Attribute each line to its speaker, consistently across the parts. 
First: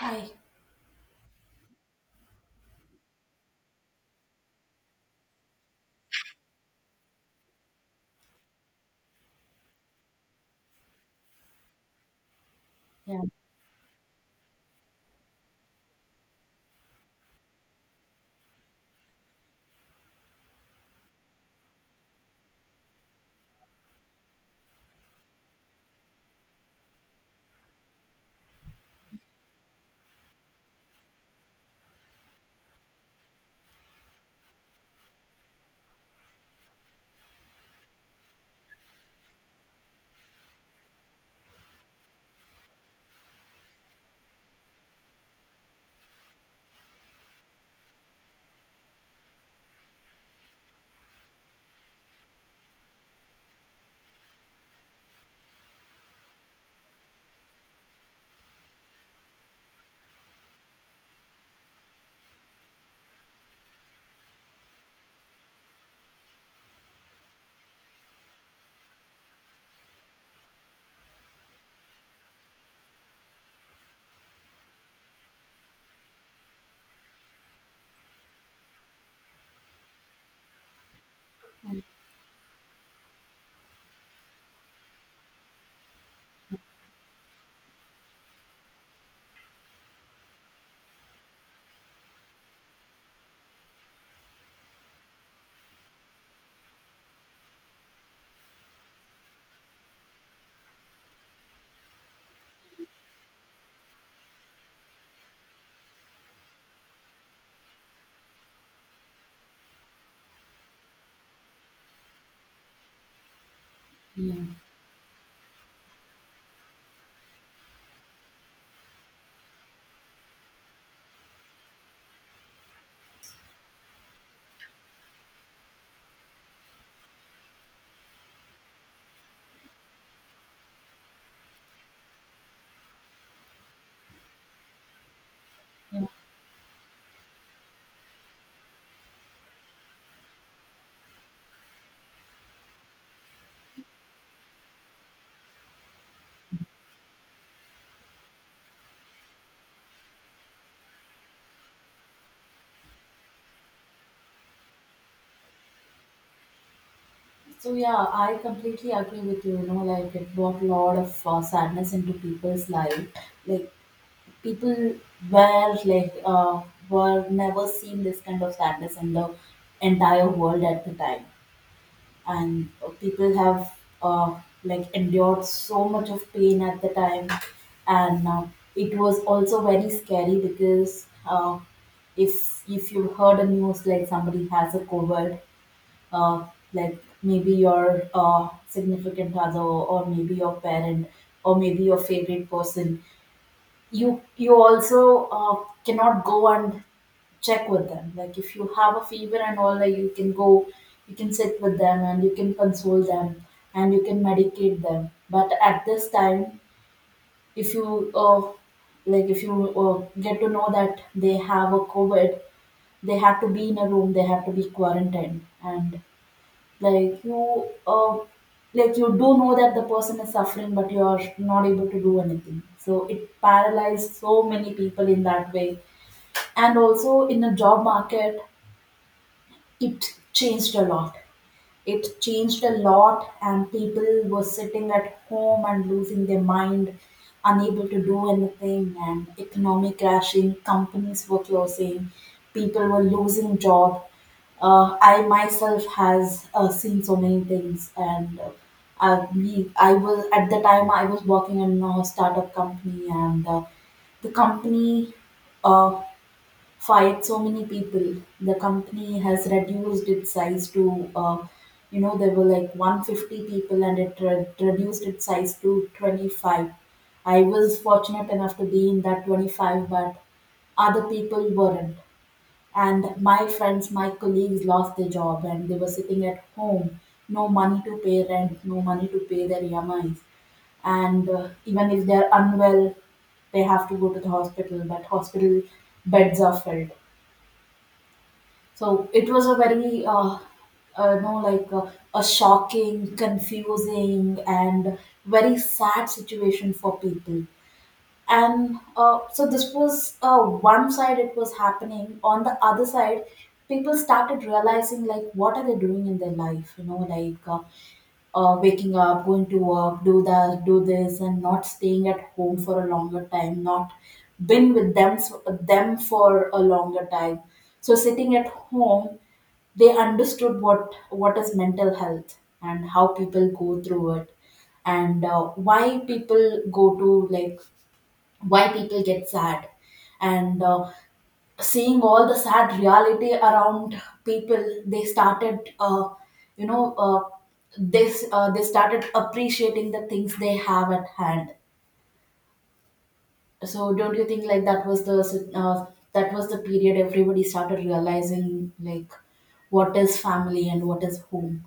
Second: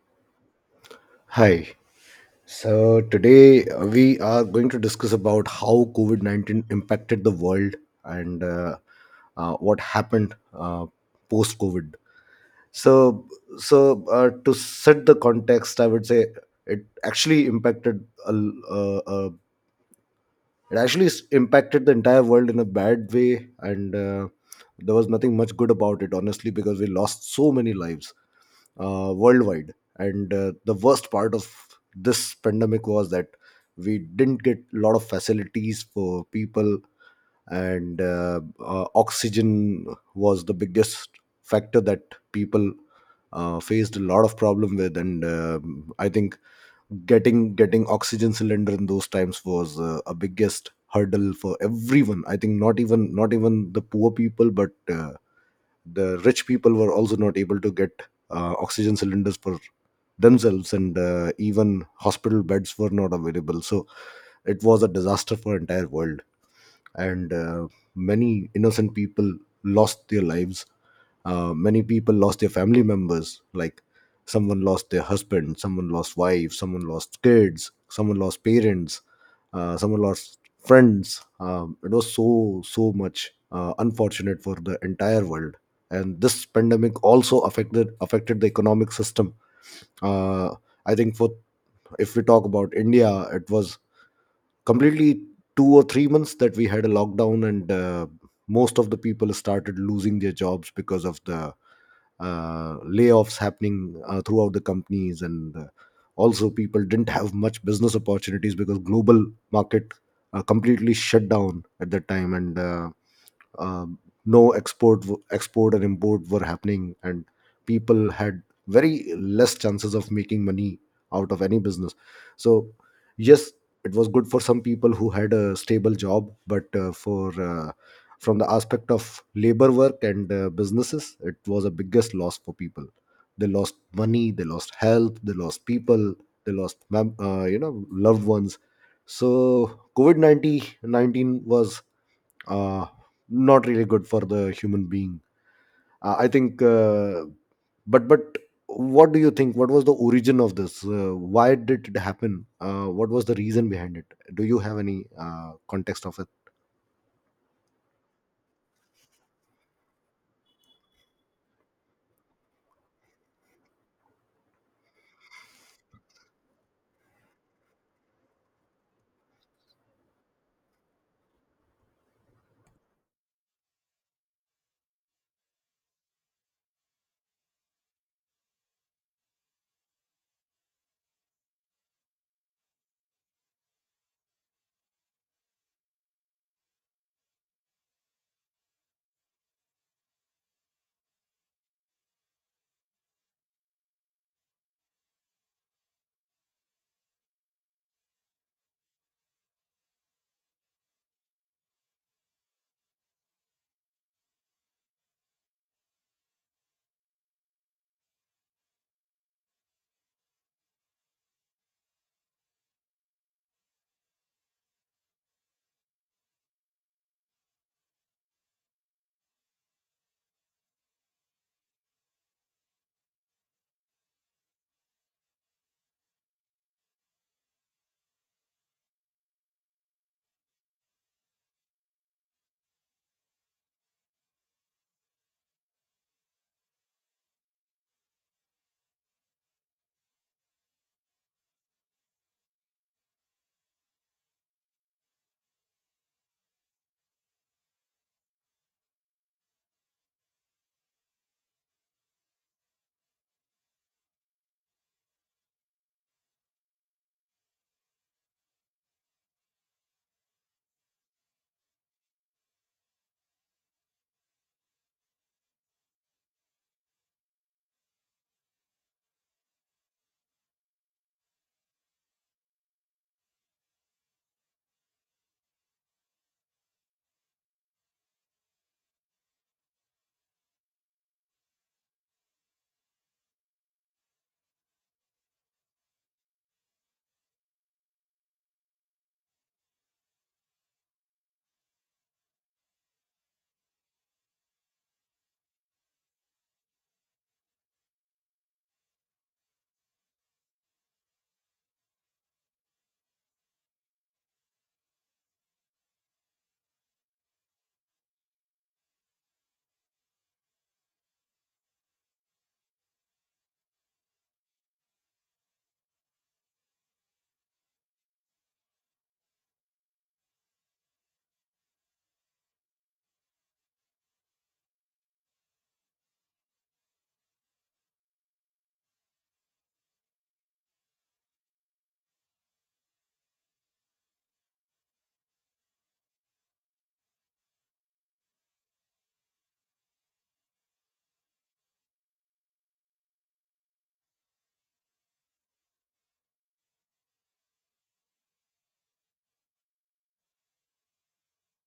Speaker 1: I
Speaker 2: Hi. So today we are going to discuss about how COVID-19 impacted the world and what happened post-COVID.
Speaker 1: yeah,
Speaker 2: So, so to set the context, I would say it actually impacted uh, it actually impacted the entire world in a bad way, and there was nothing much good about it, honestly, because we lost so many lives worldwide. And the worst part of this pandemic was that we didn't get a lot of facilities for people, and oxygen was the biggest factor that people faced a lot of problem with. And I think getting oxygen cylinder in those times was a biggest hurdle for everyone. I think not even the poor people, but the rich people were also not able to get oxygen cylinders for themselves and even hospital beds were not available, so it was a disaster for entire world and many innocent people lost their lives. Many people lost their family members. Like someone lost their husband, someone lost wife, someone lost kids, someone lost parents, someone lost friends.
Speaker 1: I-
Speaker 2: It was so much unfortunate for the entire world. And this pandemic also affected the economic system. Uh, I think for, if we talk about India, it was completely 2 or 3 months that we had a lockdown and most of the people started losing their jobs because of the layoffs happening throughout the companies, and also people didn't have much business opportunities because global market completely shut down at that time and um,
Speaker 1: yeah,
Speaker 2: no export export and import were happening, and people had very less chances of making money out of any business. So yes, it was good for some people who had a stable job, but for from the aspect of labor work and businesses, it was a biggest loss for people. They lost money, they lost health, they lost
Speaker 1: yeah.
Speaker 2: people, they lost you know, loved ones. So covid 19 was uh, not really good for the human being. I think, but what do you think? What was the origin of this? Why did it happen? What was the reason behind it? Do you have any context of it?
Speaker 1: So yeah, I completely agree with you. You know, like it brought a lot of sadness into people's life. Like people were like uh, were never seen this kind of sadness in the entire world at the time, and people have uh, like endured so much of pain at the time, and it was also very scary because if you heard the news like somebody has a COVID, uh, like maybe your significant other or maybe your parent or maybe your favorite person, you also cannot go and check with them. Like if you have a fever and all that, you can go, you can sit with them and you can console them and you can medicate them. But at this time, if you like if you get to know that they have a covid, they have to be in a room, they have to be quarantined, and like you, uh, like you do know that the person is suffering, but you are not able to do anything. So it paralyzed so many people in that way, and also in the job market, it changed a lot it changed a lot and people were sitting at home and losing their mind, unable to do anything, and economy crashing, companies were closing, people were losing job. I myself has seen so many things, and I was at the time I was working in a startup company, and the company uh, fired so many people. The company has reduced its size to, you know, there were like 150 people and it reduced its size to 25. I was fortunate enough to be in that 25, but other people weren't. And my friends, my colleagues lost their job and they were sitting at home, no money to pay rent, no money to pay their EMIs. And even if they're unwell, they have to go to the hospital, but hospital beds are filled. So it was a very, you know, like a shocking, confusing, and very sad situation for people. And so this was one side it was happening. On the other side, people started realizing like what are they doing in their life? You know, like waking up, going to work, do that, do this, and not staying at home for a longer time, not been with them for a longer time. So sitting at home, they understood what is mental health and how people go through it, and why people go to why people get sad, and seeing all the sad reality around people, they started you know this they started appreciating the things they have at hand. So don't you think like uh, that was the period everybody started realizing like what is family and what is home?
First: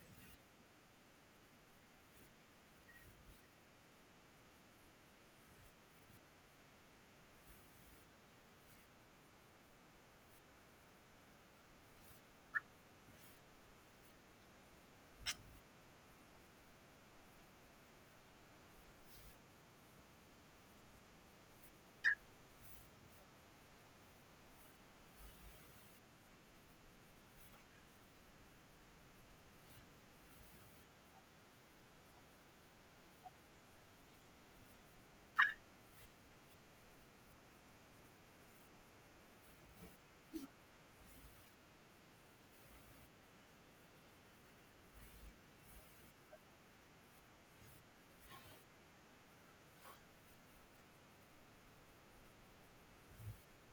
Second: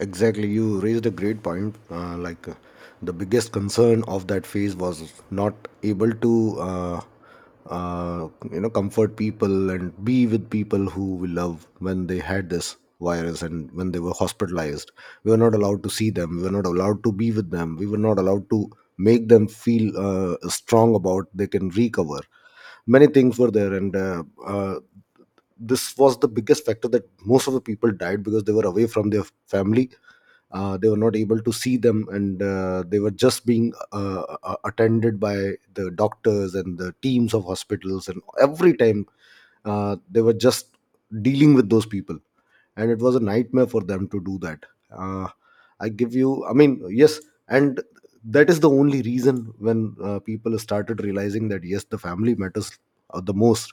Speaker 2: Exactly, you raised a great point. The biggest concern of that phase was not able to, you know, comfort people and be with people who we love when they had this virus and when they were hospitalized. We were not allowed to see them. We were not allowed to be with them. We were not allowed to make them feel strong about they can recover. Many things were there, and this was the biggest factor that most of the people died because they were away from their family. They were not able to see them, and they were just being attended by the doctors and the teams of hospitals, and every time they were just dealing with those people, and it was a nightmare for them to do that. Uh, I give you I mean Yes, and that is the only reason when people started realizing that yes, the family matters the most.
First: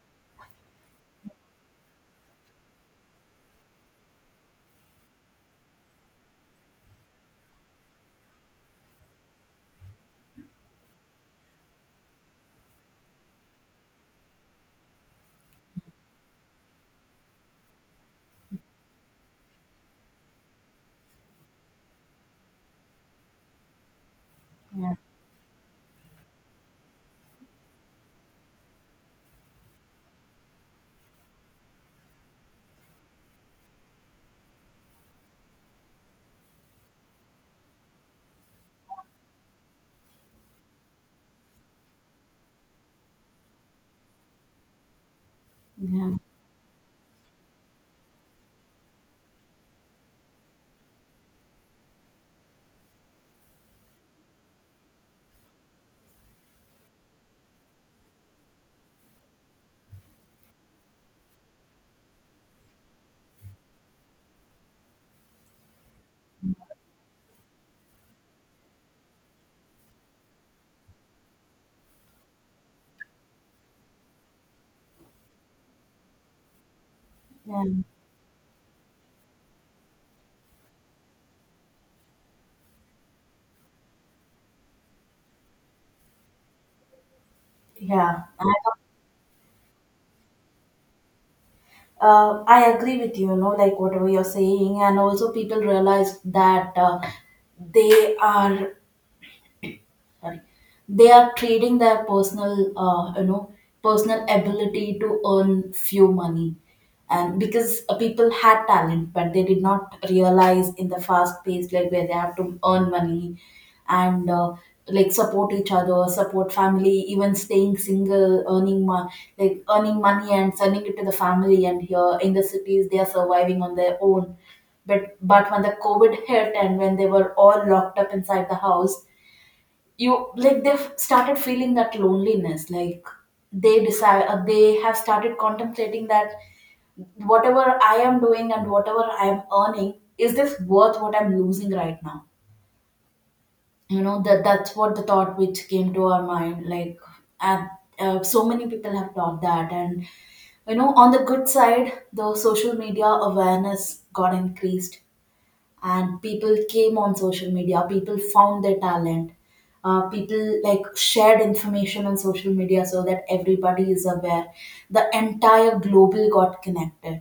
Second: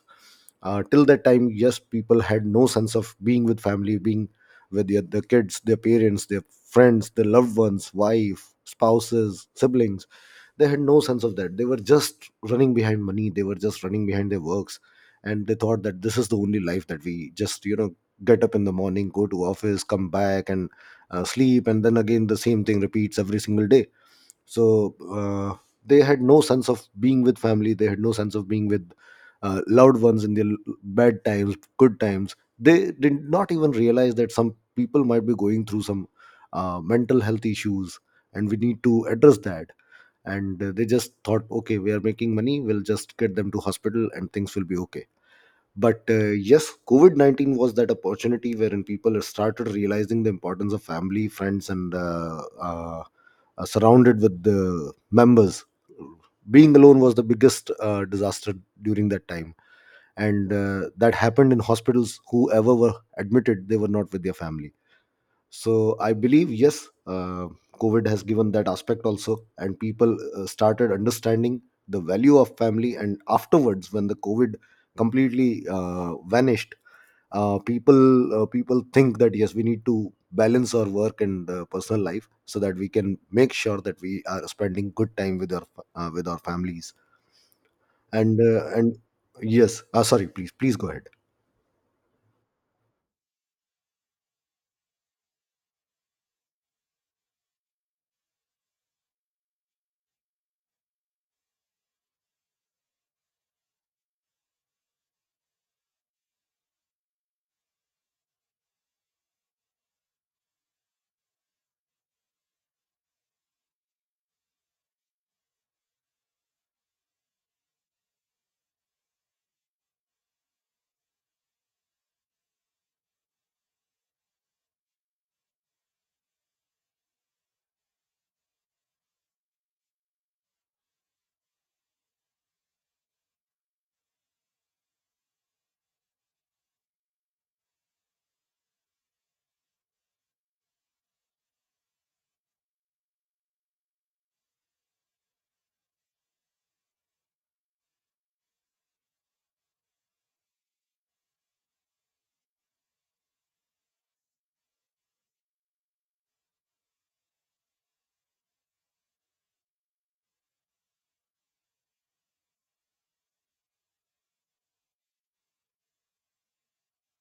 Speaker 2: Till that time, yes, people had no sense of being with family, being with their kids, their parents, their friends, their loved ones, wife, spouses, siblings. They had no sense of that. They were just running behind money. They were just running behind their works, and they thought that this is the only life that we just, you know, get up in the morning, go to office, come back, and sleep, and then again the same thing repeats every single day.
Speaker 1: Yeah
Speaker 2: So they had no sense of being with family, they had no sense of being with loved ones in their bad times, good times. They did not even realize that some people might be going through some mental health issues and we need to address that. And they just thought okay, we are making money, we'll just get them to hospital and things will be okay. But
Speaker 1: yeah
Speaker 2: yes, COVID 19 was that opportunity wherein people started realizing the importance of family, friends, and surrounded with the members. Being alone was the biggest disaster during that time. And that happened in hospitals. Whoever were admitted, they were not with their family. So I believe yes, COVID has given that aspect also, and people started understanding the value of family. And afterwards, when the COVID completely vanished,
Speaker 1: yeah,
Speaker 2: people think that yes, we need to balance our work and personal life so that we can make sure that we are spending good time with our families.
Speaker 1: yeah.
Speaker 2: And yes, sorry, please go ahead.
Speaker 1: I agree with you, you know, like whatever you're saying, and also people realize that they are Sorry. They are trading their personal, you know, personal ability to earn few money, and because people had talent, but they did not realize in the fast pace like where they have to earn money, and like support each other, support family, even staying single, like earning money and sending it to the family. And here in the cities, they are surviving on their own. But when the COVID hit and when they were all locked up inside the house, you like they've started feeling that loneliness. Like they have started contemplating that whatever I am doing and whatever I am earning, is this worth what I'm losing right now? You know, that's what the thought which came to our mind. Like and, so many people have taught that. And you know, on the good side, the social media awareness got increased and people came on social media, people found their talent, people like shared information on social media so that everybody is aware. The entire global got connected.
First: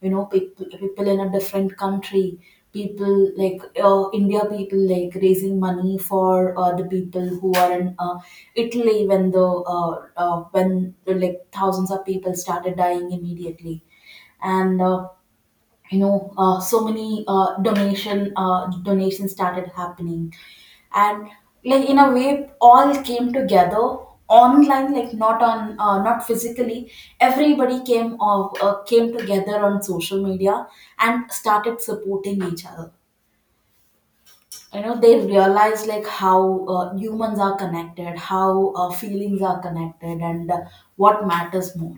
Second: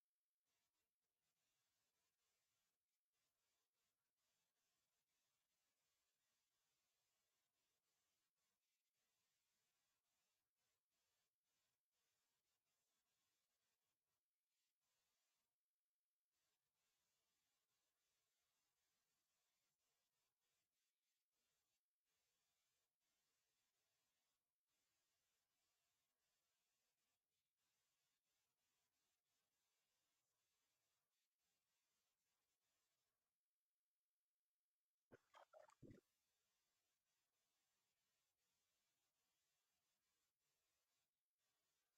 Speaker 1: You know, people in a different country, people like india, people like raising money for the people who are in italy when the uh, when like thousands of people started dying immediately. And you know, so many donation donations started happening, and like in a way all came together online, like not physically. Everybody came together on social media and started supporting each other. You know, they realized like how humans are connected, how feelings are connected, and what matters more.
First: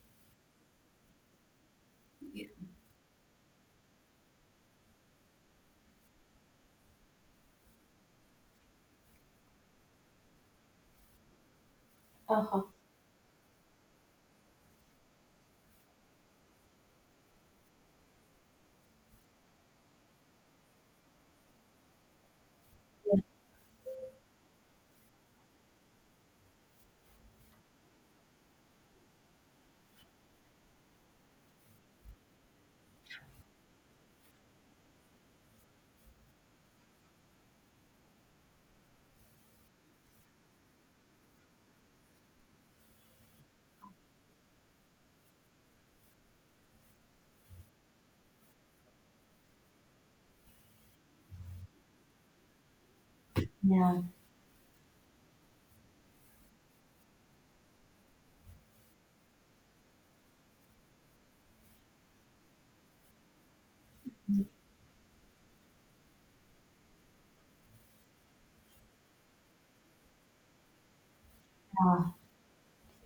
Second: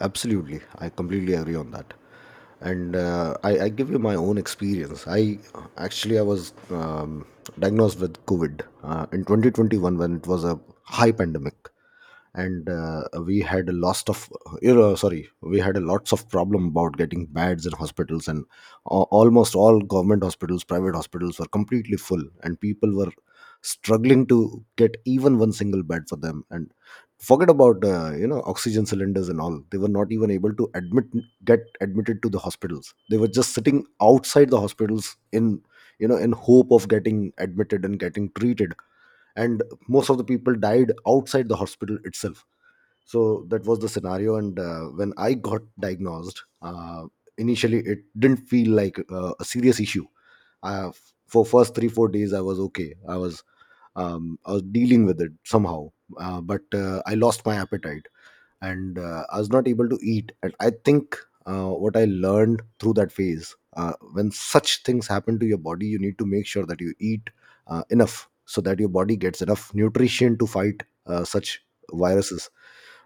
Speaker 2: Absolutely, I completely agree on that.
Speaker 1: Yeah.
Speaker 2: And I give you my own experience. I actually i was diagnosed with covid in 2021 when it was a high pandemic.
Speaker 1: Uh-huh.
Speaker 2: And we had a lot of, you know, sorry, we had a lots of problem about getting beds in hospitals, and almost all government hospitals, private hospitals were completely full, and people were struggling to get even one single bed for them. And forget about you know, oxygen cylinders and all. They were not even able to admit get admitted to the hospitals. They were just sitting outside the hospitals in, you know, in hope of getting admitted and getting treated, and most of the people died outside the hospital itself. So that was the scenario. And when I got diagnosed, initially it didn't feel like a serious issue. uh, for first 3 4 days, I was okay. i was
Speaker 1: Yeah,
Speaker 2: um, i was dealing with it somehow. Uh, but uh, i lost my appetite, and I was not able to eat. And I think what I learned through that phase, when such things happen to your body, you need to make sure that you eat enough so that your body gets enough nutrition to fight such
Speaker 1: yeah,
Speaker 2: viruses.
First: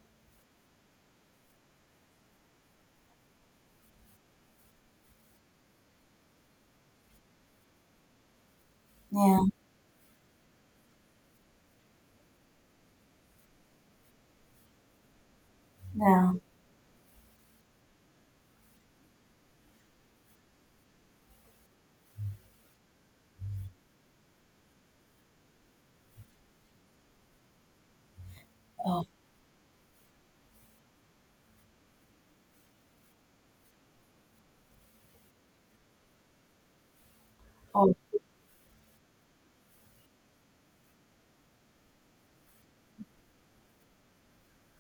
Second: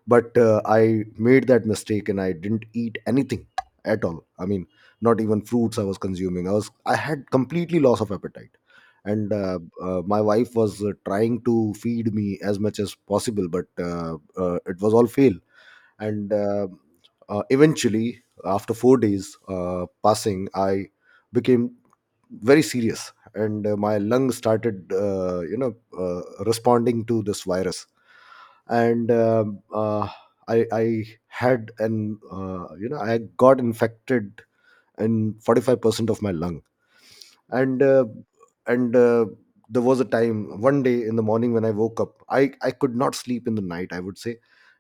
Speaker 2: But I made that mistake and I didn't eat anything at all. I mean, not even fruits I was consuming. I had completely loss of appetite. And
Speaker 1: yeah,
Speaker 2: my wife was trying to feed me as much as possible, but it was all fail. And
Speaker 1: yeah.
Speaker 2: eventually after 4 days passing, I became very serious, and my lung started, you know, responding to this virus.
Speaker 1: Oh,
Speaker 2: And I had an you know, I got infected in 45% of my lung. and
Speaker 1: oh,
Speaker 2: uh, and uh, there was a time one day in the morning when I woke up. I could not sleep in the night, I would say.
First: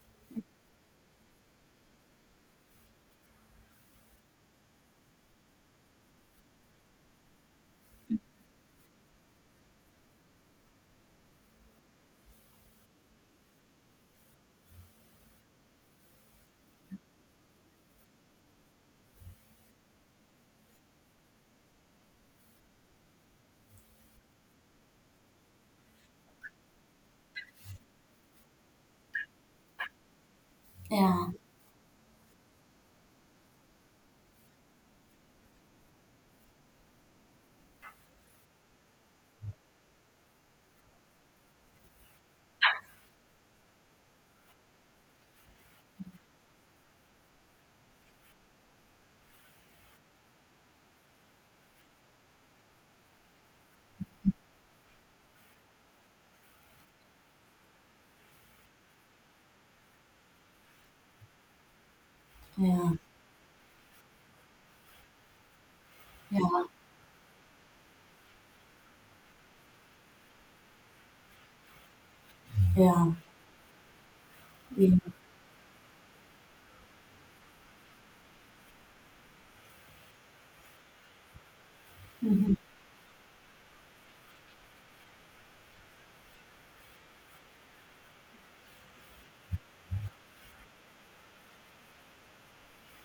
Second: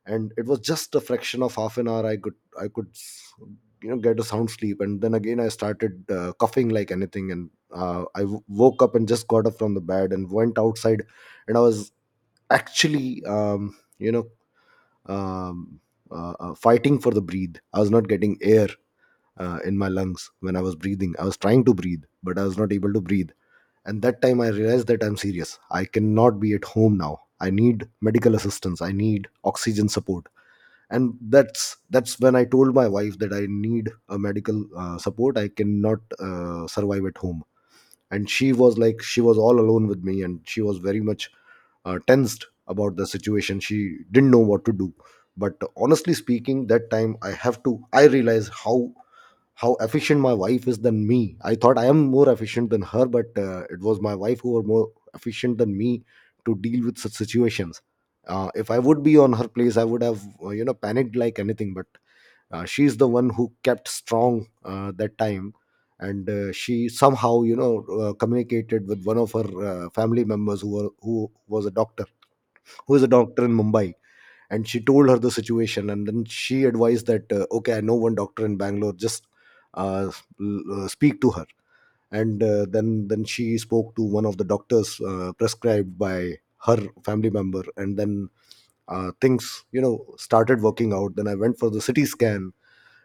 Speaker 2: And it was just a fraction of half an hour I could you know, get a sound sleep, and then again I started coughing like anything. And woke up and just got up from the bed and went outside, and I was actually, you know, um, fighting for the breathe. I was not getting air in my lungs. When I was breathing, I was trying to breathe, but I was not able to breathe. And that time I realized that I'm serious. I cannot be at home now. I need medical assistance. I need oxygen support. And
Speaker 1: yeah.
Speaker 2: that's when I told my wife that I need a medical support. I cannot survive at home. And she was like, she was all alone with me, and she was very much tensed about the situation. She didn't know what to do. But honestly speaking, that time I have to. I realized how efficient my wife is than me. I thought I am more efficient than her, but it was my wife who were more efficient than me to deal with such situations. If I would be on her place, I would have you know, panicked like anything. But
Speaker 1: Yeah,
Speaker 2: she's the one who kept strong that time, and
Speaker 1: yeah,
Speaker 2: she somehow communicated with one of her family members who was a doctor, who is
Speaker 1: yeah,
Speaker 2: a doctor in Mumbai. And she
Speaker 1: yeah.
Speaker 2: told her the situation, and then she advised that okay, I know one doctor in Bangalore. Just uh, speak to her. And
Speaker 1: Mhm,
Speaker 2: then she spoke to one of the doctors prescribed by her family member, and then things started working out. Then I went for the CT scan,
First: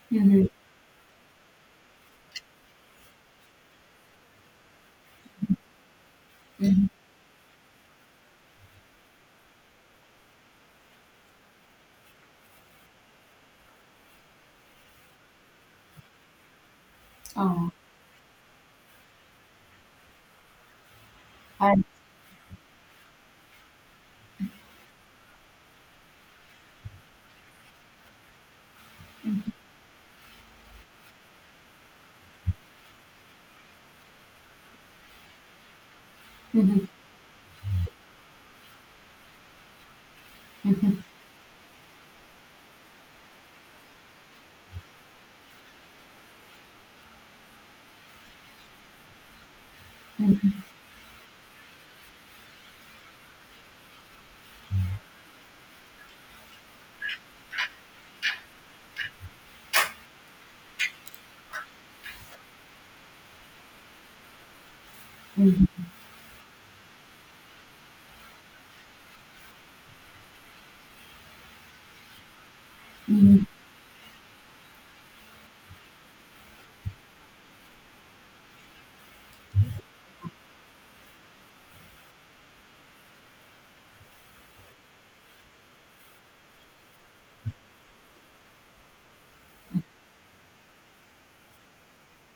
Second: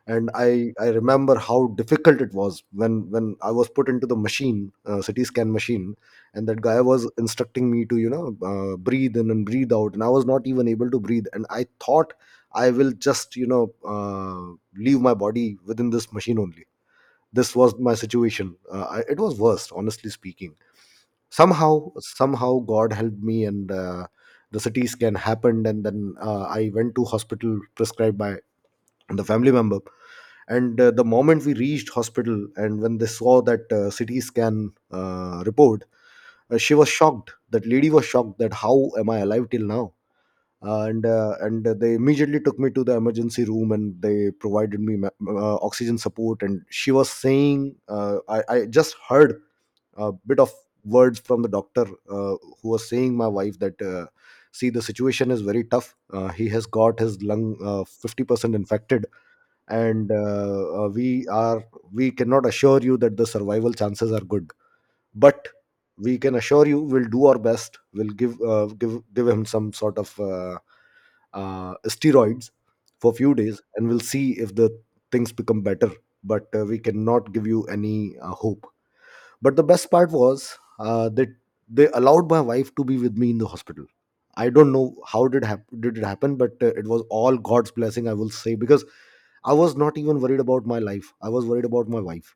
Speaker 2: and
Speaker 1: mhm,
Speaker 2: I remember how difficult it was when I was put into the machine, CT scan machine. And that guy
Speaker 1: mhm.
Speaker 2: was instructing me to breathe in and breathe out, and I was not even able to breathe, and I thought I will just uh, leave my body within this machine only. This
Speaker 1: Oh,
Speaker 2: was my situation. It was worst, honestly speaking.
Speaker 1: I
Speaker 2: Somehow God helped me, and the CT scan happened, and then I went to hospital prescribed by the family
Speaker 1: mhm,
Speaker 2: member. And the moment we reached hospital and when they saw that CT scan report, she
Speaker 1: mhm,
Speaker 2: was shocked. That lady was shocked that how am I alive till now.
Speaker 1: mhm,
Speaker 2: And They immediately took me to the emergency room, and they provided me oxygen support. And she was saying, I just heard a bit of
Speaker 1: mhm,
Speaker 2: words from the doctor who was saying my wife that, see, the situation is very tough. He has got his lung 50% infected, and we are, we cannot assure you that the survival chances are good, but
Speaker 1: mhm,
Speaker 2: we can assure you we'll do our best. We'll give give him some sort of steroids for a few
Speaker 1: mhm.
Speaker 2: days, and we'll see if the things become better. But we cannot give you any hope. But the best part was that they allowed my wife to be with me in the hospital. I don't know how did it happen, but it was all God's blessing, I will say, because I was not even worried about my life. I was worried about my wife,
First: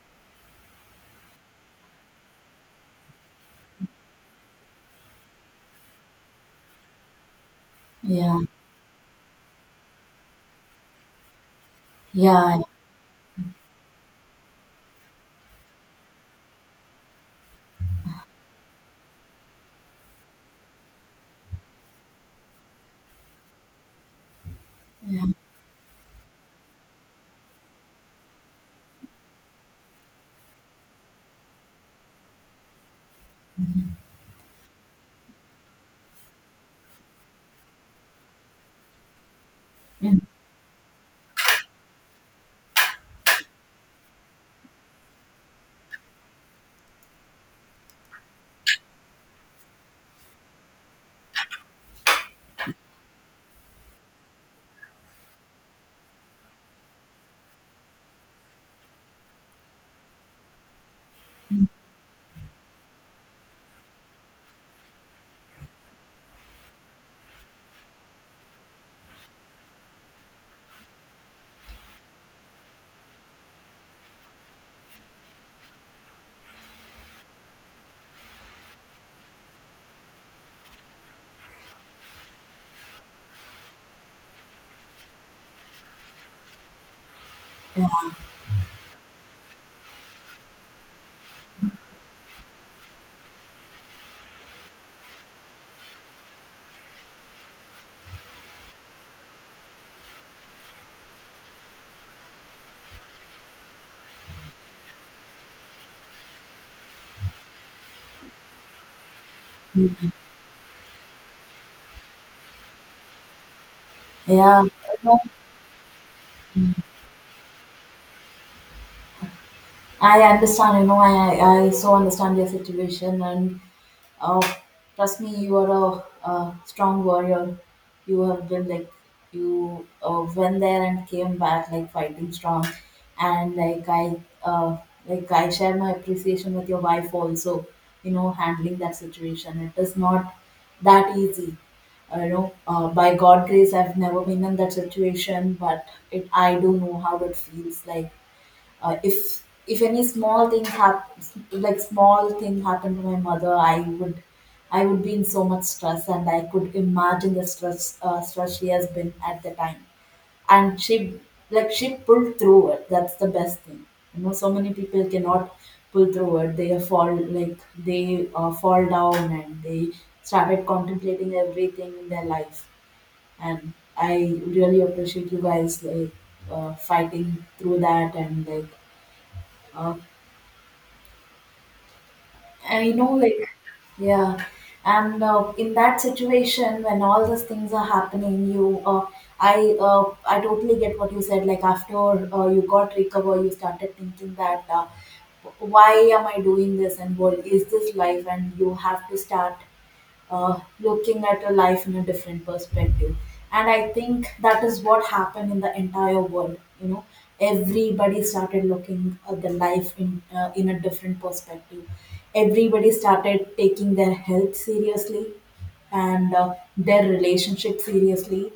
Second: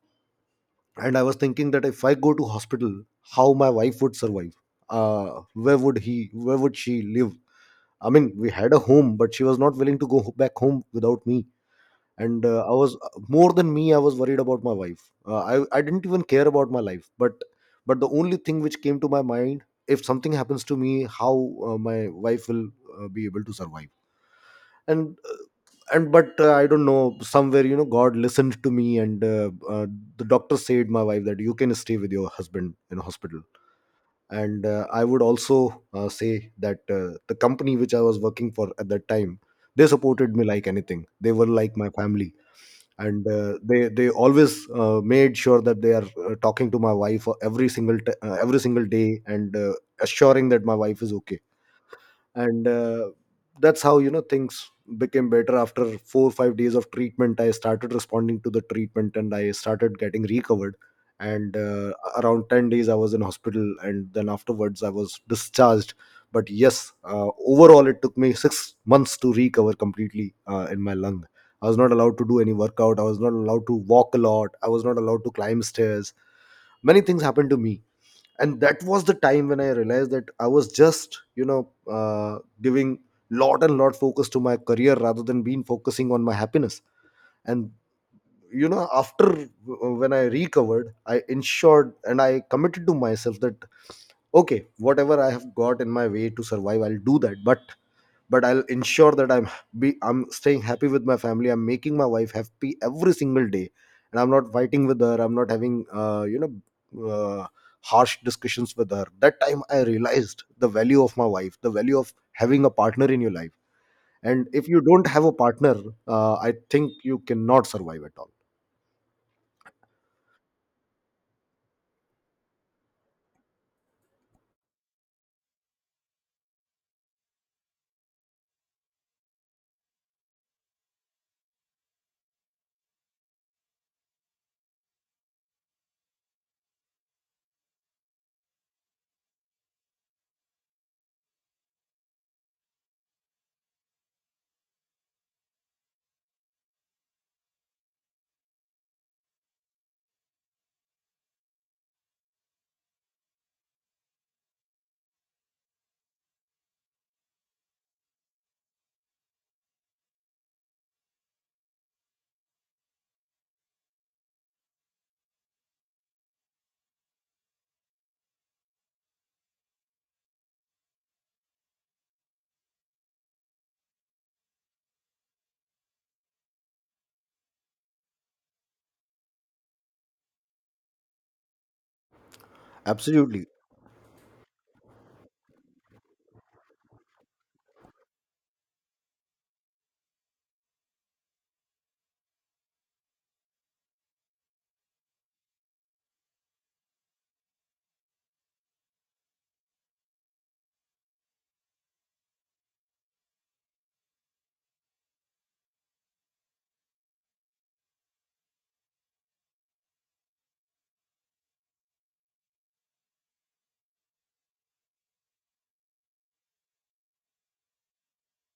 Speaker 2: and I was thinking that if I go to hospital, how my wife would survive. Where would he? Where would she live? I mean,
Speaker 1: Yeah,
Speaker 2: we had a home, but she was not willing to go back home without me. And
Speaker 1: yeah,
Speaker 2: I was, more than me, I was worried about my wife. I didn't even care about my life, but the only thing which came to my mind, if something happens to me, how my wife will be able to survive. And
Speaker 1: yeah.
Speaker 2: uh, and but I don't know, somewhere God listened to me, and the doctor said my wife that you can stay with your husband in hospital. And I would also say that the company which I was working for at that time, they
Speaker 1: Mhm,
Speaker 2: supported me like anything. They were like my family. And they always made sure that they are talking to my wife every single every single day and assuring that my wife is okay. And that's how things became better. After 4 or 5 days of treatment, I started responding to the treatment, and I started getting recovered. And around 10 days I was in hospital, and then afterwards I was discharged. But yes, overall, it took me 6 months to recover completely in my lung. I was not allowed to do any workout. I was not allowed to walk a lot. I was not allowed to climb stairs. Many things happened to me. And that was the time when I realized that I was just uh, giving lot and lot focus to my career rather than being focusing on my happiness. And after, when I recovered, I ensured and I committed to myself that, okay, whatever I have got in my way to survive, I'll do that. But I'll ensure that I'm staying happy with my family, I'm making my wife happy every single day, and I'm not fighting with her, I'm not having harsh discussions with her. That time I
Speaker 1: mhm.
Speaker 2: realized the value of my wife, the value of having a partner in your life. And
Speaker 1: Yeah,
Speaker 2: if
Speaker 1: you
Speaker 2: you don't
Speaker 1: know,
Speaker 2: have a partner, I
Speaker 1: mm.
Speaker 2: think you cannot survive at all.
Speaker 1: I understand, you know, I so understand your situation, and Oh, trust me, you are a strong warrior. You have been like you went there and came back like fighting strong, and uh, like I share my appreciation with your wife also. You know, handling that situation it is not that easy. You know, by God grace, I've never been in that situation, but it I do know how it feels like. If any small thing hap like small thing happened to my mother, I would be in so much stress and I could imagine the stress she has been at the time. And she like she pulled through it, that's the best thing. You know, so many people cannot pull through it, they fall like they fall down, and they started contemplating everything in their life. And I really appreciate you guys like fighting through that and like uh, I know,
Speaker 2: Absolutely.
Speaker 1: like, yeah. And in that situation, when all these things are happening, I totally get what you said. Like after you got recover, you started thinking that why am I doing this, and what is this life? And you have to start looking at your life in a different perspective. And I think that is what happened in the entire world. You know, everybody started looking at the life in a different perspective. Everybody started taking their health seriously, and their relationship seriously,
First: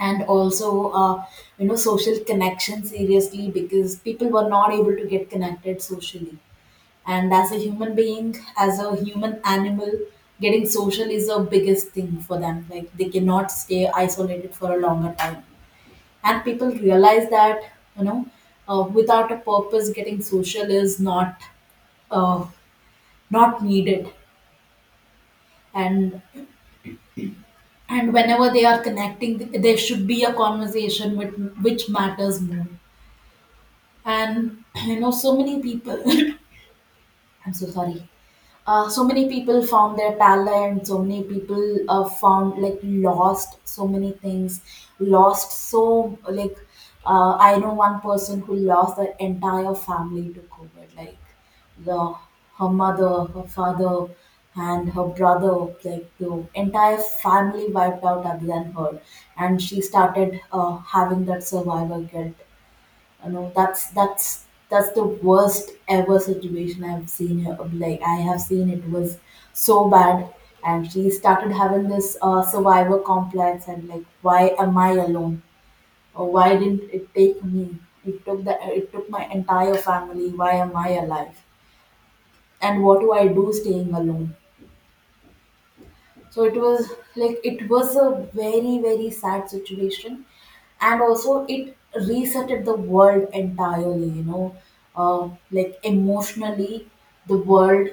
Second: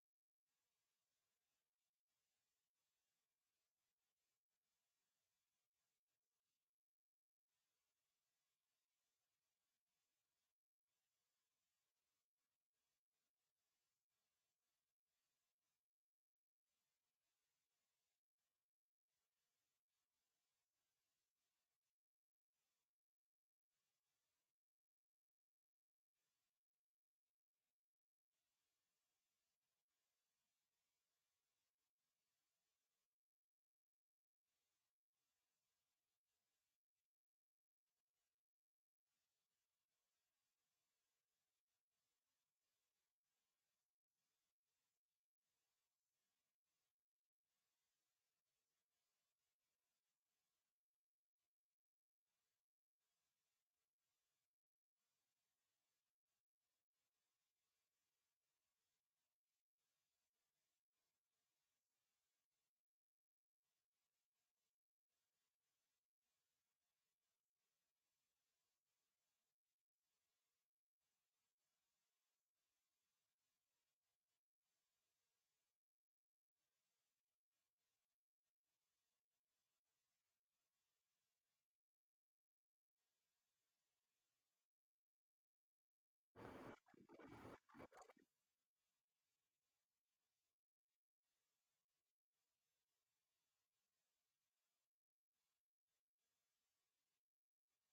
Speaker 1: and also you know social connection seriously, because people were not able to get connected socially. And as a human being, as a human animal, getting social is the biggest thing for them. Like they cannot stay isolated for a longer time, and people realize that, you know, without a purpose, getting social is not uh, not needed. and and whenever they are connecting, there should be a conversation with which matters more. And you know, so many people I'm so sorry. So many people found their talent, so many people found lost so many things, lost so like I know one person who lost the entire family to covid. Like the her mother, her father, and her brother, like the entire family wiped out other than her. And she started having that survivor guilt. You know, that's the worst ever situation I've seen here. Like I have seen, it was so bad. And she started having this survivor complex, and like why am I alone, or why didn't it take me, it took my entire family, why am I alive, and what do I do staying alone? So it was it was a very, very sad situation. And also, it resetted the world entirely, you know, uh, like emotionally, the world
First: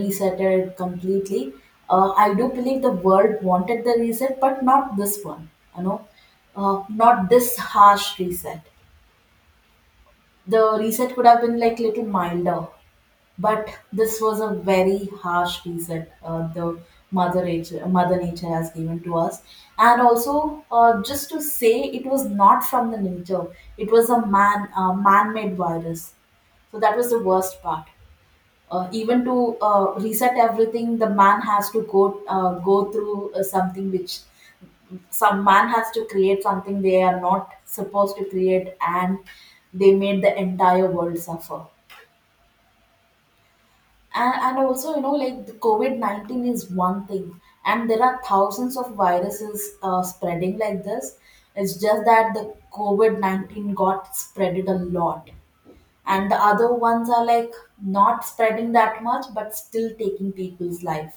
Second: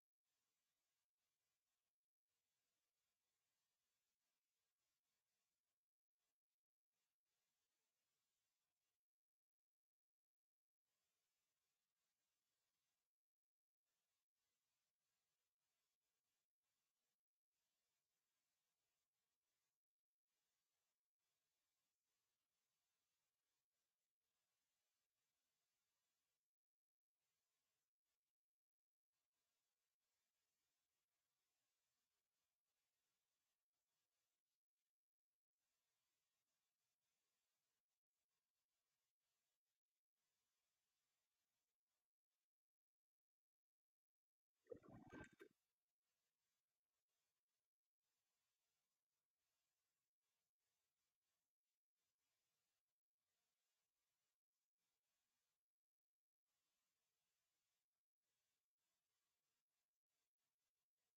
Speaker 1: resetted completely. I do believe the world wanted the reset, but not this one, you know, not this harsh reset. The reset could have been like little milder, but this was a very harsh reset the mother nature has given to us. And also, just to say, it was not from the nature; it was a man-made virus. So that was the worst part. Even to reset everything, the man has to go through something which some man has to create, something they are not supposed to create, and they made the entire world suffer. And also, you know, like the COVID 19 is one thing, and there are thousands of viruses spreading like this. It's just that the COVID 19 got spreaded a lot, and the other ones are like not spreading that much but still taking people's life.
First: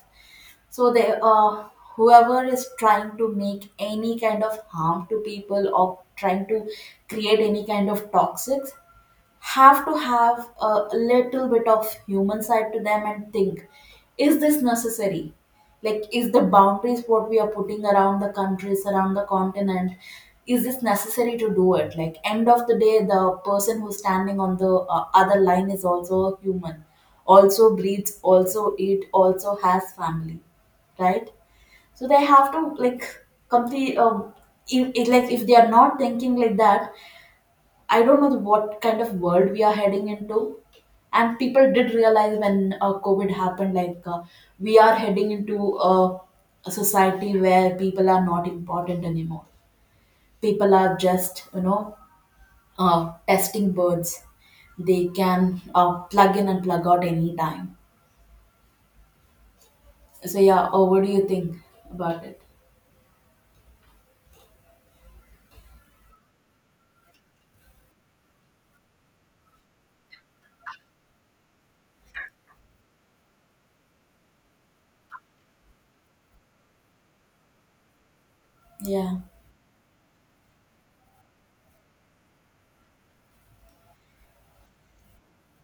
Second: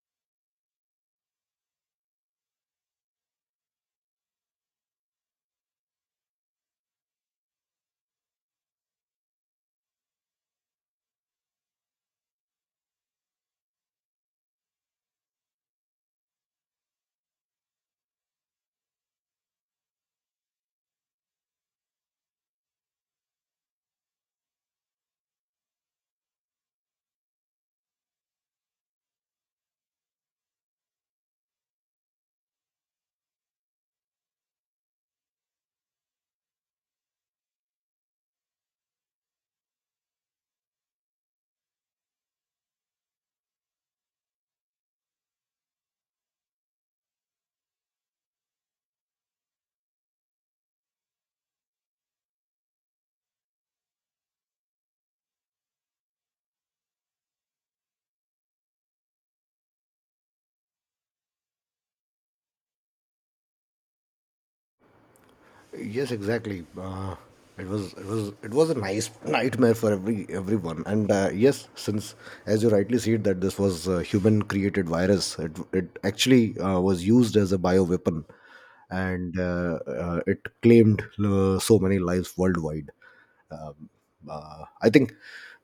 Speaker 1: So, they, whoever is trying to make any kind of harm to people or trying to create any kind of toxics have to have a little bit of human side to them and think, is this necessary? Like, is the boundaries what we are putting around the countries, around the continent, is this necessary to do it? Like, end of the day, the person who's standing on the other line is also a human, also breathes, also eat, also has family, right? So they have to like complete. Like, if they are not thinking like that, I don't know what kind of world we are heading into. And people did realize when COVID happened, like, we are heading into a society where people are not important anymore. People are just, testing birds. They can plug in and plug out anytime. So, yeah, what do you think about it?
Speaker 2: Yes, exactly. It was it was a nice nightmare for everyone. And yes, since, as you rightly said, that this was a human created virus, it actually was used as a bioweapon,
Speaker 1: Yeah,
Speaker 2: and it claimed so many lives worldwide. Um, I think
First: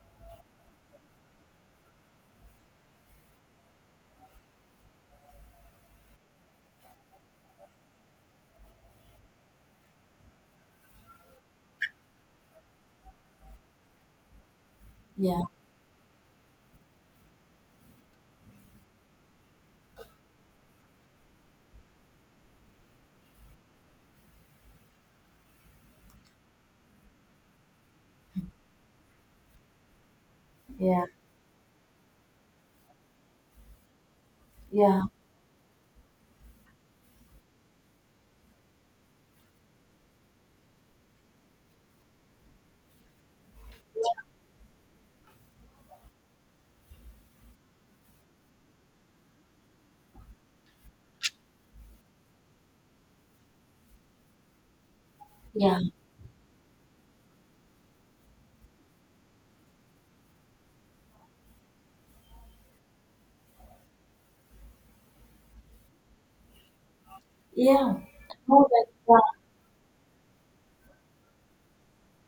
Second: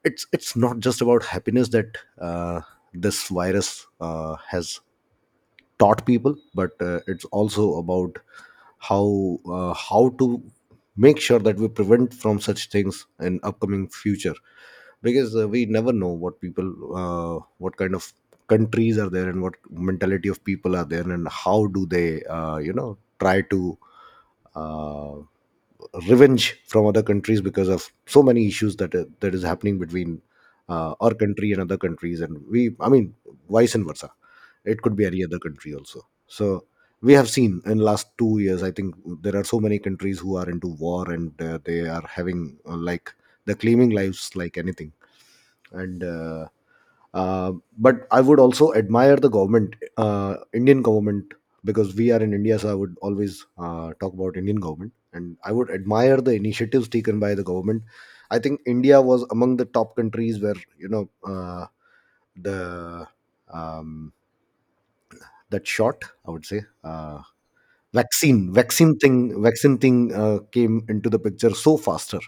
Speaker 2: it's not just about happiness that this virus has taught people, but it's also about how to make sure that we prevent from such things in upcoming future. Because
Speaker 1: yeah,
Speaker 2: we never know what people, what kind of countries are there and what mentality of people are there, and how do they try to uh, revenge from other countries because of so many issues that that is happening between
Speaker 1: yeah,
Speaker 2: our country and other countries. And we, I mean, vice and versa, it could
Speaker 1: yeah,
Speaker 2: be any other country also. So we have seen in last 2 years, I think, there are so many countries who are into war, and they are having uh, like they're claiming lives like anything. And uh, but I would also admire the government, Indian government. Because we are in India, so I would always talk about Indian government, and I would
Speaker 1: yeah,
Speaker 2: admire the initiatives taken by the government. I think India was among the top countries where the um, that shot, I would say,
Speaker 1: yeah.
Speaker 2: vaccine
Speaker 1: No,
Speaker 2: vaccine thing
Speaker 1: like,
Speaker 2: vaccine thing came into the picture so faster.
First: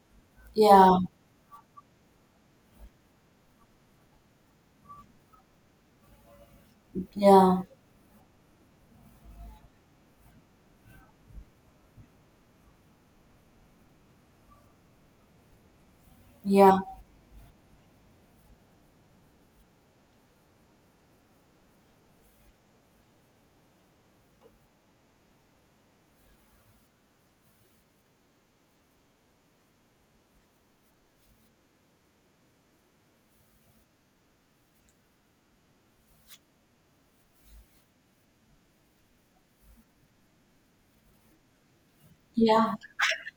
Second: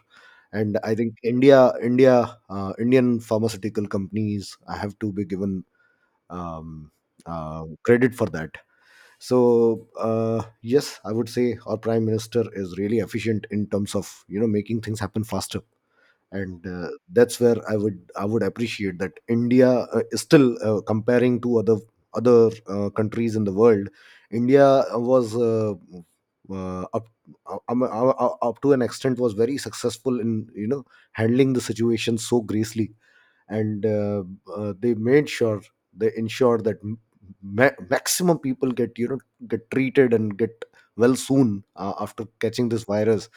Speaker 2: And I
Speaker 1: yeah,
Speaker 2: think India, Indian pharmaceutical companies, have to be given um,
Speaker 1: yeah,
Speaker 2: credit for that. So yes, I would say our prime minister is really efficient in terms of making things happen faster. And
Speaker 1: yeah,
Speaker 2: that's where I would appreciate that India is still comparing to other countries in the world. India was, uh, up up to an extent, was very successful in handling the situation so gracefully. And they made sure, they ensure that maximum people get get treated and get well soon after catching
Speaker 1: yeah,
Speaker 2: this virus.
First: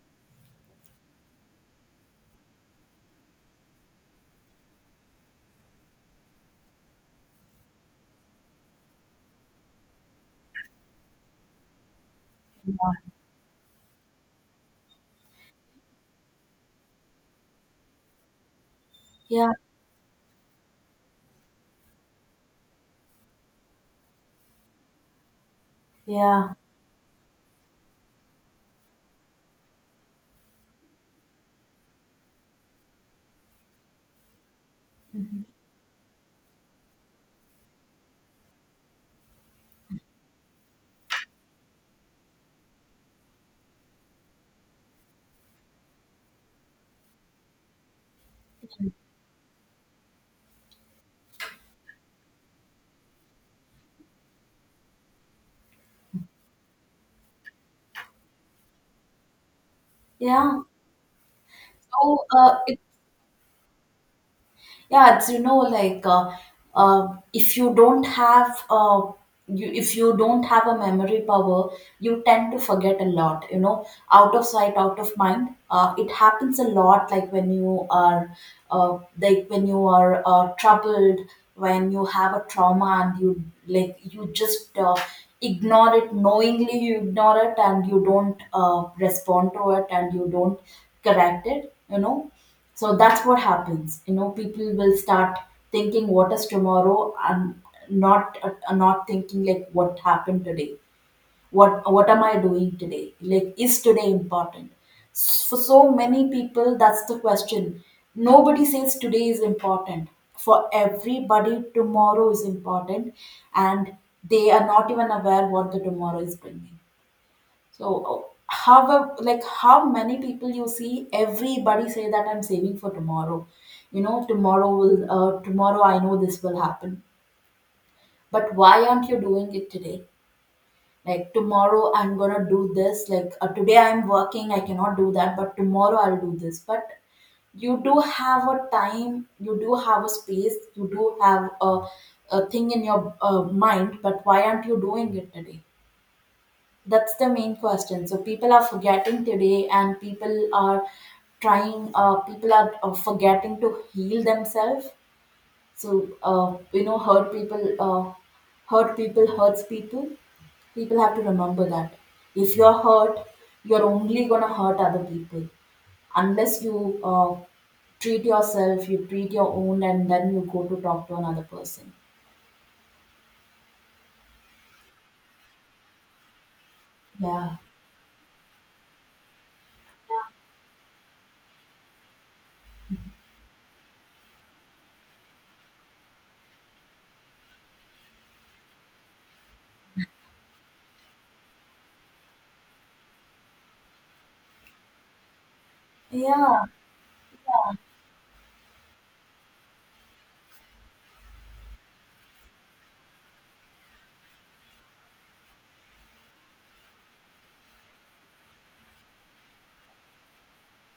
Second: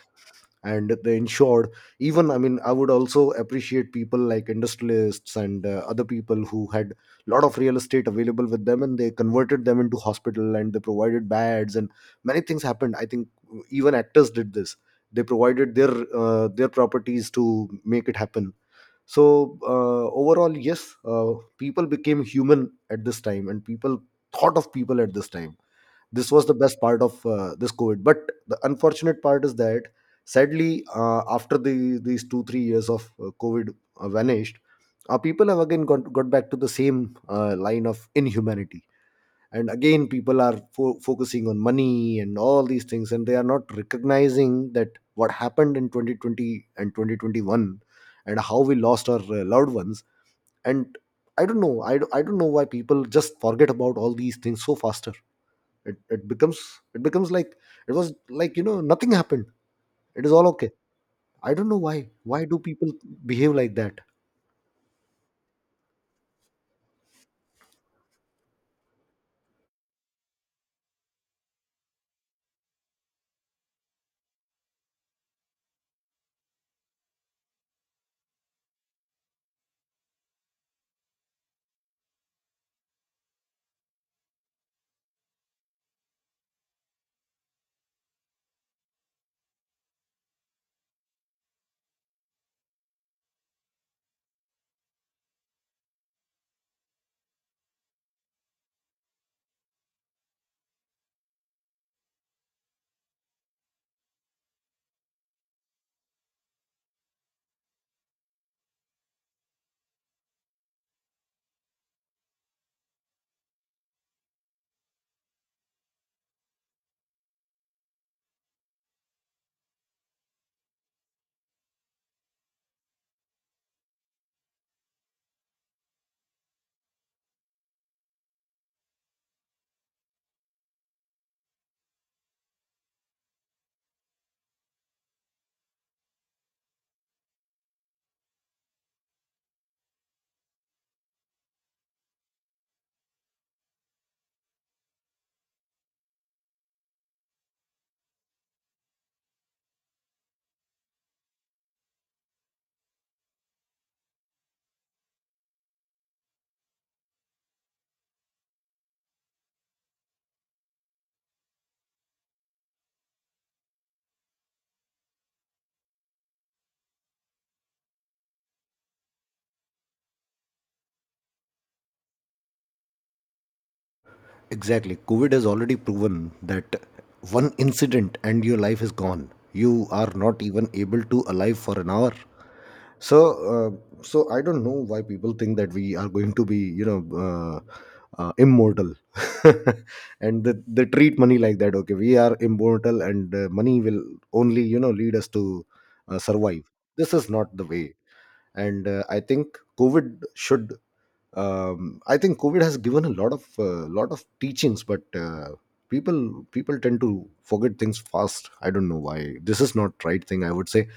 Speaker 2: And they ensured, even, I mean, I would also appreciate people like industrialists and other people who had lot of real estate available with them, and they converted them into hospital, and they provided beds, and many things happened,
Speaker 1: yeah.
Speaker 2: I think. Even actors did this. They provided their properties to make it happen.
Speaker 1: Yeah,
Speaker 2: So overall, yes, people became human at this time, and people thought of people at this time. This was the
Speaker 1: yeah.
Speaker 2: best part of this COVID. But the unfortunate part is that, sadly, after the these 2 3 years of COVID vanished,
Speaker 1: Mhm.
Speaker 2: people have again got back to the same line of inhumanity. And again, people are focusing on money and all these things, and they are not recognizing that what happened in 2020 and 2021, and how we lost our loved ones. And I don't know, I don't know why people just forget about all these things so faster. It becomes, it becomes like it was like nothing happened, it is all
Speaker 1: Yeah.
Speaker 2: okay. I don't know
Speaker 1: So,
Speaker 2: why do
Speaker 1: it
Speaker 2: people behave like that.
Speaker 1: yeah, it's like if you don't have you if you don't have a memory power, you tend to forget a lot, out of sight, out of mind. It happens a lot like when you are like when you are troubled, when you have a trauma and you like you just ignore it, knowingly you ignore it, and you don't respond to it and you don't correct it, so that's what happens. You know, people will start thinking, "What is tomorrow?" I'm not not thinking like what happened today. What am I doing today? Like, is today important? For so many people, that's the question. Nobody says today is important. For everybody, tomorrow is important, and they are not even aware what the tomorrow is bringing. So, however, like how many people you see, everybody say that I'm saving for tomorrow. You know, tomorrow will, tomorrow I know this will happen. But why aren't you doing it today? Like, tomorrow I'm gonna do this. Like, today I'm working, I cannot do that. But tomorrow I'll do this. But you do have a time, you do have a space, you do have a thing in your mind. But why aren't you doing it today? That's the main question. So people are forgetting today, and people are trying. People are forgetting to heal themselves. So, you know, hurt people. Hurt people hurts people. People have to remember that. If you're hurt, you're only gonna hurt other people unless you treat yourself. You treat your own, and then you go to talk to another person.
Speaker 2: Exactly. COVID has already proven that one
Speaker 1: Yeah.
Speaker 2: incident and your life is gone. You are not even able to alive for an hour. So, so I don't know why people think that we are going to be, immortal. And they treat money like that. Okay, we are immortal, and money will only, lead us to survive.
Speaker 1: Yeah.
Speaker 2: This is not the way. And I think COVID should, I think COVID has given a lot of teachings, but people tend to forget things fast. I don't know why. This is not right thing, I would say.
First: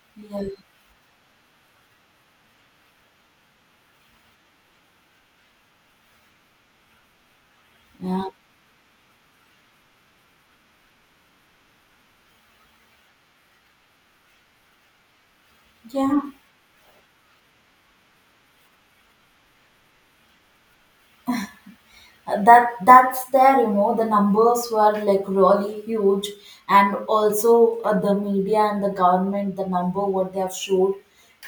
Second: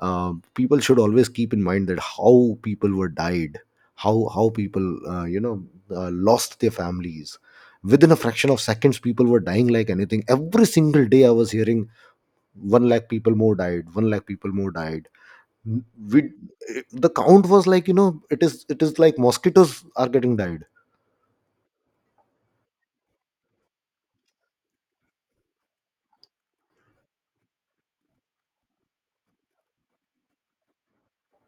Speaker 1: Yeah.
Speaker 2: People should always keep in mind that how people were died, how people lost their families. Within a
Speaker 1: Yeah.
Speaker 2: fraction of seconds, people were dying like anything. Every single day I was hearing one lakh people more died, one lakh people more died.
Speaker 1: Yeah.
Speaker 2: We The count was like, it is like mosquitoes are getting died.
Speaker 1: That's there, you know, the numbers were like really huge, and also the media and the government, the number what they have showed,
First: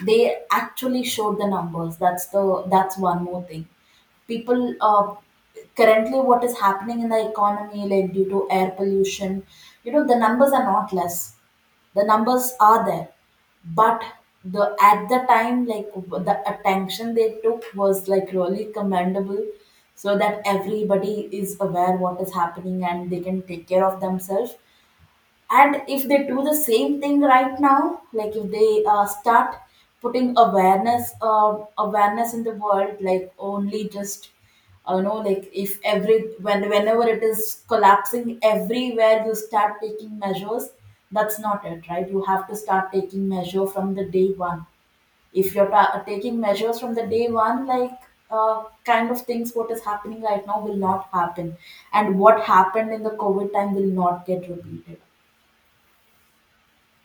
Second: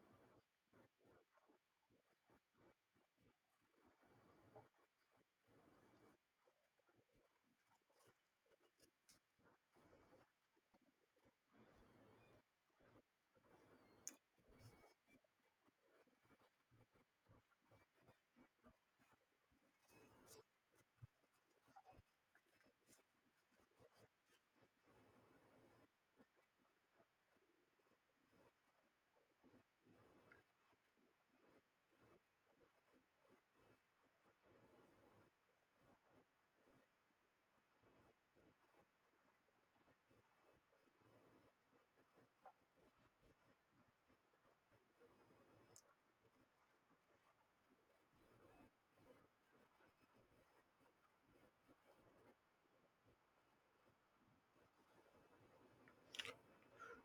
Speaker 1: they actually showed the numbers. That's the that's one more thing. People, currently what is happening in the economy, like, due to air pollution, you know the numbers are not less. The numbers are there, but the, at the time, like, the attention they took was like really commendable, so that everybody is aware what is happening and they can take care of themselves. And if they do the same thing right now, like if they start putting awareness, in the world, like, only just you know, like if every when whenever it is collapsing everywhere you start taking measures, that's not it, right? You have to start taking measure from the day one. If you're taking measures from the day one, like, kind of things what is happening right now will not happen, and what happened in the COVID time will not get repeated.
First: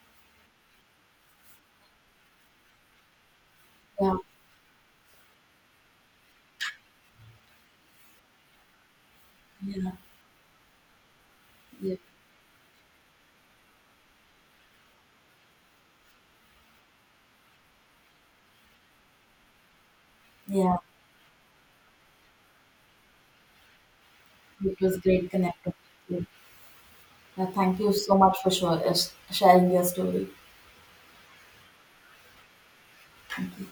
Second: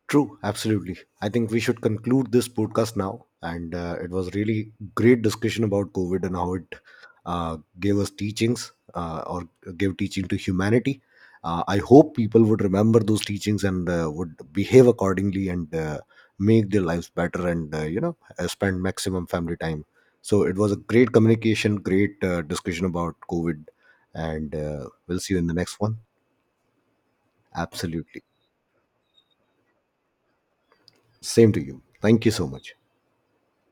Speaker 2: True, absolutely. I think we should conclude this podcast now. And it
Speaker 1: Yeah.
Speaker 2: was really great discussion about COVID and how it gave us teachings or
Speaker 1: Yeah,
Speaker 2: gave teaching to humanity. I
Speaker 1: yeah,
Speaker 2: hope people would remember those teachings and would behave accordingly, and make their lives better, and spend maximum family time. So it was a
Speaker 1: yeah.
Speaker 2: great communication, great discussion about COVID, and
Speaker 1: It was
Speaker 2: we'll
Speaker 1: great
Speaker 2: see you in the
Speaker 1: connecting
Speaker 2: next one.
Speaker 1: with you. Thank you so
Speaker 2: Absolutely.
Speaker 1: much for sure, sharing your story.
Speaker 2: Same to you. Thank you so much.
Speaker 1: Thank you.